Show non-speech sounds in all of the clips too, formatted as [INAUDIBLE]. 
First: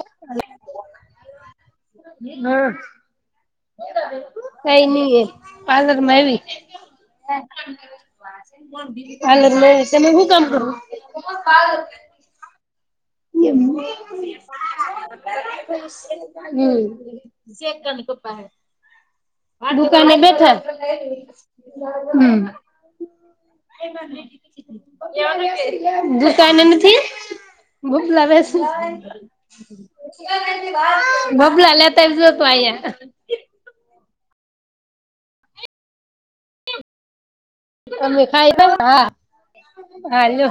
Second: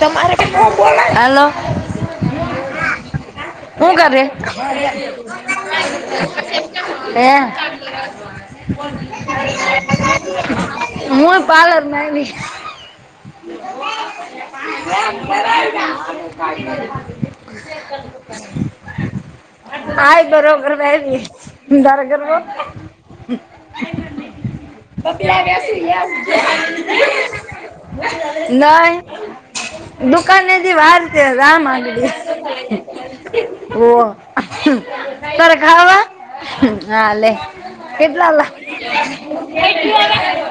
તમારે [INAUDIBLE] હલો હમ હું કરે? કઈ નઈ પાર્લર માં આવી. હે [INAUDIBLE] પાર્લર માં આવી તમે હું કામ કરો? હું એ પાર્લરમાં આયવી. [INAUDIBLE] [INAUDIBLE] હમ આ દુકાને આય બેઠા. બરોબર માં આવી તારે કરવો હમ બબલા બેસી યાર [INAUDIBLE] દુકાને નથી? ભૂપલા [INAUDIBLE] નહીં. દુકાનેથી વાર [INAUDIBLE] બબલા લેતા આવજો તો અહિયાં. હોવ. પર ખાવા? હા લે. અમે કેટલા [INAUDIBLE] ખાઈ હા. હાલો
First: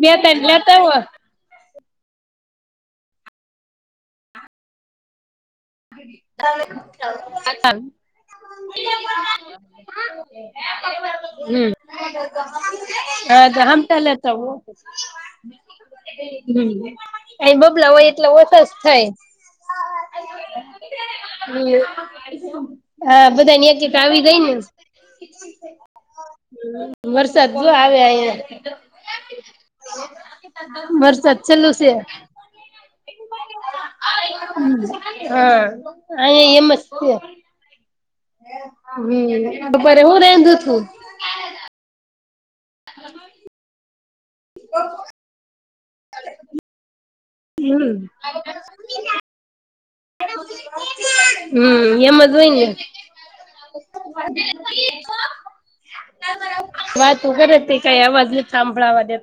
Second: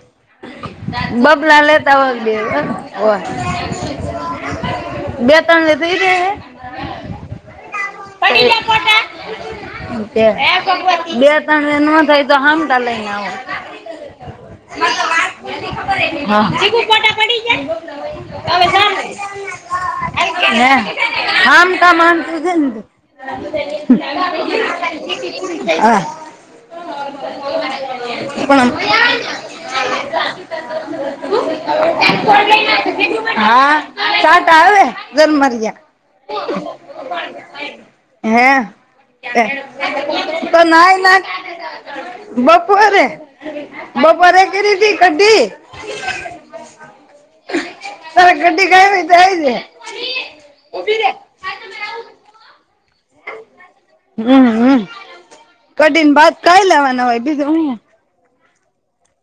બે તન લેતા આવો. બબલા લેે. [INAUDIBLE] હોવ. [INAUDIBLE] બે ત્રણ લે થઈ રહે [INAUDIBLE] [INAUDIBLE] બે હમ્મ. ત્રણએ નો થાય. તો હામટા લઈને આવો. [INAUDIBLE] હા તો હમટા લેતા આવો. હહ [INAUDIBLE] એ બબલા હોય એટલા ઓશા જ થાય. હે આમ કામ આમ થઈ જાય હમ ને તો. હા બધાને એક એક આવી જાય ને. હા [INAUDIBLE] વરસાદ જો આવે પણ અહીંયા. [INAUDIBLE] [INAUDIBLE] વરસાદ ચલુ સે. હા ટાટ આવે તન હા અહિયાં એમ જ છે. માર્યા હે હમ તે બપોરે હું રાંધુ તો તું નાય ના બપોરે બપોરે કરી તી કડી [INAUDIBLE] હમ ગડી કાઈ તો આવી છે ઊભી રે. હમ એમેજ હોય ને હમ હમ કઢીને ભાત ખાઈ લેવાના હોય વાતું બીજું કર હું તે કઈ અવાજ નથી સાંભળવા દે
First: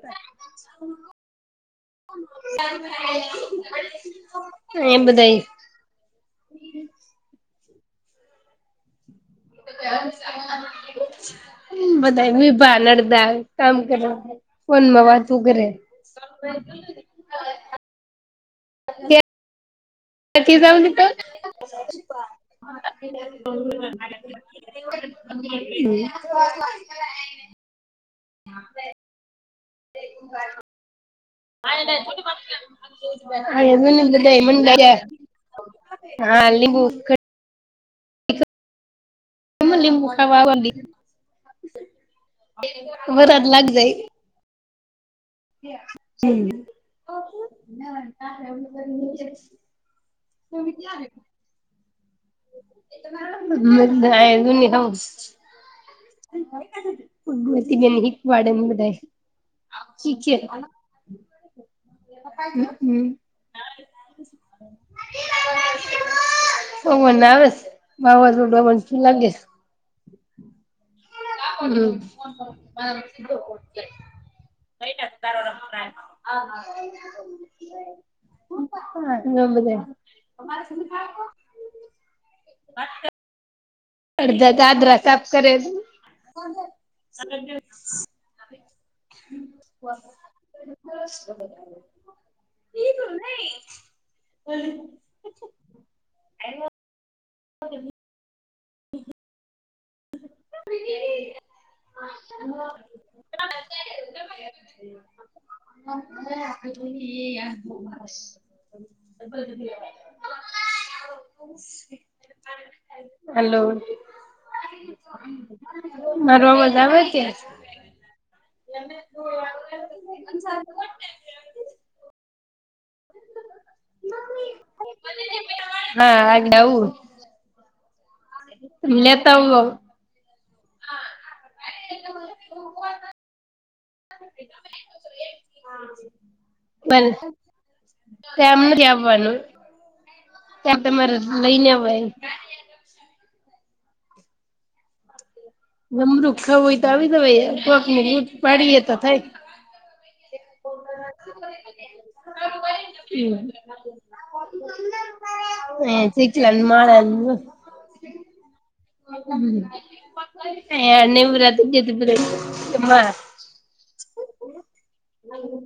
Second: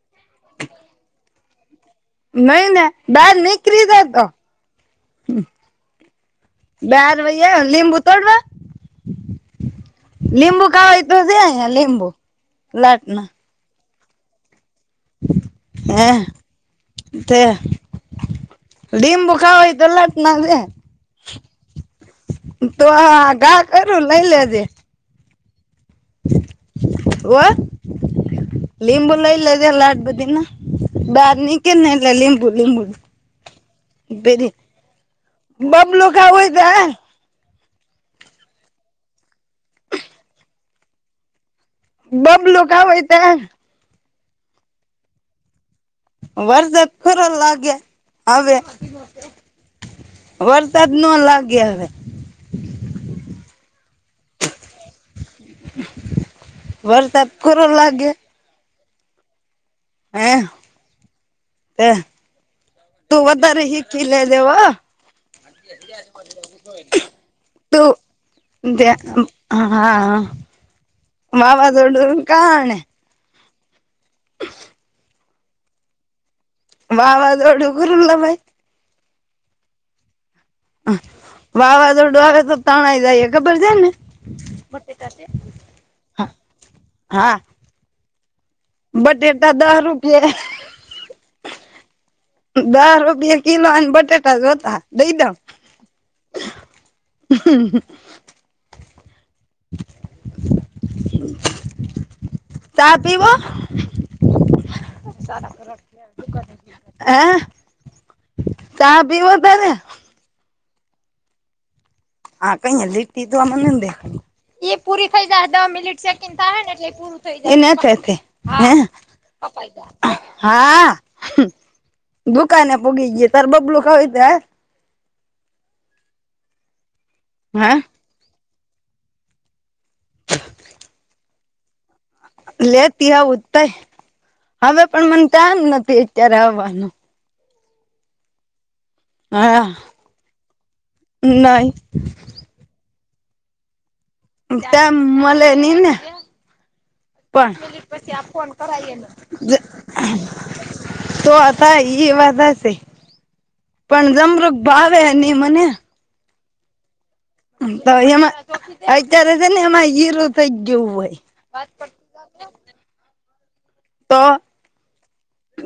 એ નઈ ને બહાર નીકળી જતો બધાય બાર વઈયા લીંબુ તોડવા લીંબુ ખાવાય તો છે અહીંયા લીંબુ બધા [UNINTELLIGIBLE] ભાનડ લાટના દાળ કામ કરો ફોનમાં વાંતું કરે. હે તે લીંબુ ખાવા હોય તો લે કી જઉ તો આ ઘા ની કરું તો [INAUDIBLE] વ લીંબુ લઈ લેજે લાટ બધીના બહાર નીકળે ને એટલે તો લીંબુ લીંબુ પેરી બધા બોબલો ખાવું હા હોય લીંબુ તો. લીંબુ ખાવાલી બબલું ખાવું હોય તો હાલ વરાદ લાગ જાય [INAUDIBLE] વરસાદ ખરા લાગે હવે વરસાદ ન લાગે હવે. [UNINTELLIGIBLE] વરસાદ ખરો લાગે [UNINTELLIGIBLE] શીખે હે હમ તે વધારે હીખી લે જે વ પવન આવે છે વાવાઝોડું તું એવી શું ત્યાં લાગે છે. હા. વાવાઝોડું કારણે હંમ [INAUDIBLE] વાવાઝોડુ [UNINTELLIGIBLE] ભાઈ [INAUDIBLE] વાવાઝોડુ આવે તો તાણાય જાય ખબર છે ને. અડધા આદ રસ આપ કરે લુ હા [UNINTELLIGIBLE] બટેટા દહ રૂપીયા દહ રૂપિયા કિલો અને બટાટા જોતા દઈ દેમ [INAUDIBLE] [INAUDIBLE] [INAUDIBLE] ચા પીવો. હે [INAUDIBLE] ચા પીવો તારે [INAUDIBLE] હા કઈ લટી હલો તોવામનેે [INAUDIBLE] એ પૂરી થઈ જાય તો મિનિટ સેકડ મારો થાય ને અવાજ એટલે આવે પૂરું છે. થઈ જાય હા ઓ ભાઈ હા. દુકાને પુગી ગયુ તારે બબલું ખાવુ હોય તો આ [INAUDIBLE] હા [INAUDIBLE] આવું હા. લેતા આવો. હા [INAUDIBLE] લેતી આવું તઈ હવે પણ મને તાઈમ નથી અત્યારે આવવાનું પણ [INAUDIBLE] હા. ત્યાં તમારે લય નહી લેવાઈ [INAUDIBLE] મલે ની ને નમરું ખાવું હોય તો આવી જવાય પણ એ કોકની પછી આપ લૂટ ફોન પાડીએ કરાવે તો થાય. [INAUDIBLE] તો હતા એ વાત હશે હમ. પણ જમરુક ભાવે નહી મને શકલન મળન [INAUDIBLE] તો એમાં અત્યારે છે ને એમાં હીરું થઇ ગયુ અયા હોય. નેવરાતી જે [INAUDIBLE] તો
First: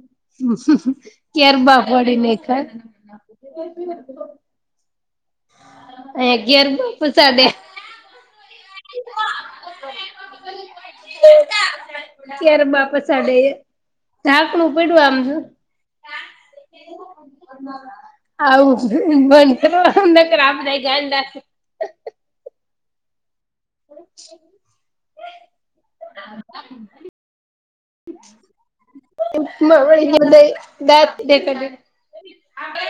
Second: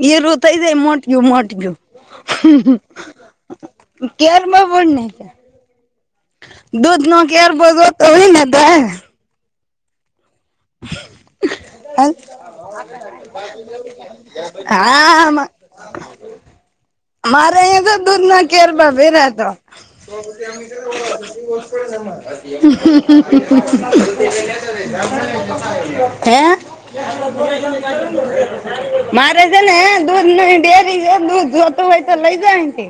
હીરુ થઈ જાય મોટયું મોટયું ગેરબા ફોડી નાયખા કેર બોને છે અયા ગેરબા દૂધનો પસાડે. કેર ભરો તો ઈ [INAUDIBLE] હ [INAUDIBLE] હ ગેરબા પસાડે. ઢાંકણું પડ્યું આમ હા [INAUDIBLE] જો [INAUDIBLE] મારે અહીં તો દૂધના કેર આવું ભયરા તો બંધ [INAUDIBLE] કરવા નકર આ બધાય ગાંડા [INAUDIBLE] હે [INAUDIBLE] મારે છે ને વળી ગયા બધાય દૂધની ડેરી દાંત દૂધ દેખાડે જોતું હોય તો લઈ જા અહીથી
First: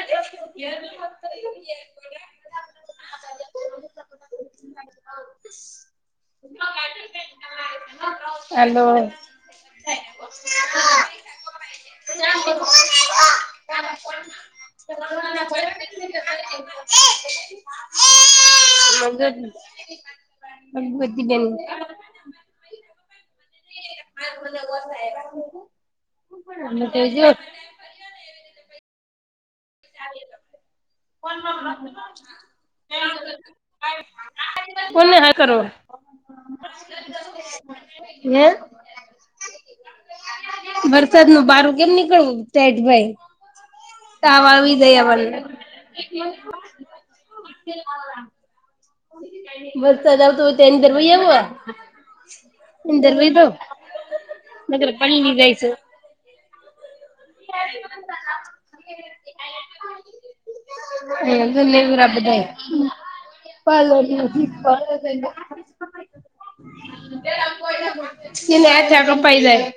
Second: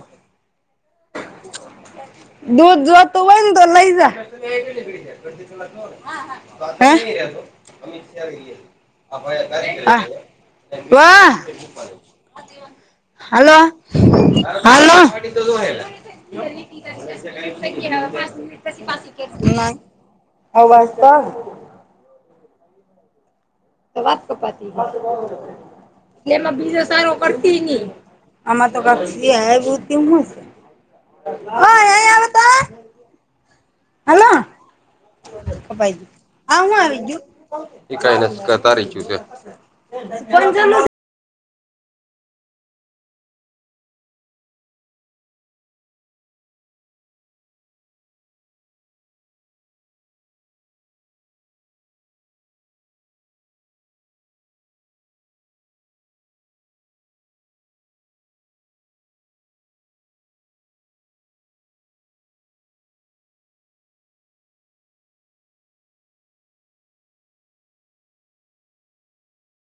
[INAUDIBLE] દૂધ જોતુ હોયને તો લઈ જા હાલો [UNINTELLIGIBLE] હા [INAUDIBLE] હાલો હાલો [INAUDIBLE] પાંચ મિનિટ પછી પછી કેસે, અવાજ તો ભગવતી બેન તો વાત કપાતી હોય એટલે એમાં બીજો સારું જો કરતી ની આમાં તો [INAUDIBLE] હા હાલ કોને કરો ું હે આવી જ દ નું બારું કેમ નીકળવું તેઠ ભાઈ તવાળવી જયાને વરસાદ આવતો હોય ત્યા અંદર વહી આવ ંદર ભ તો નગર પની જાય છે [INAUDIBLE] એરાબડા પલો કે ના થ કમ પાઈ જાય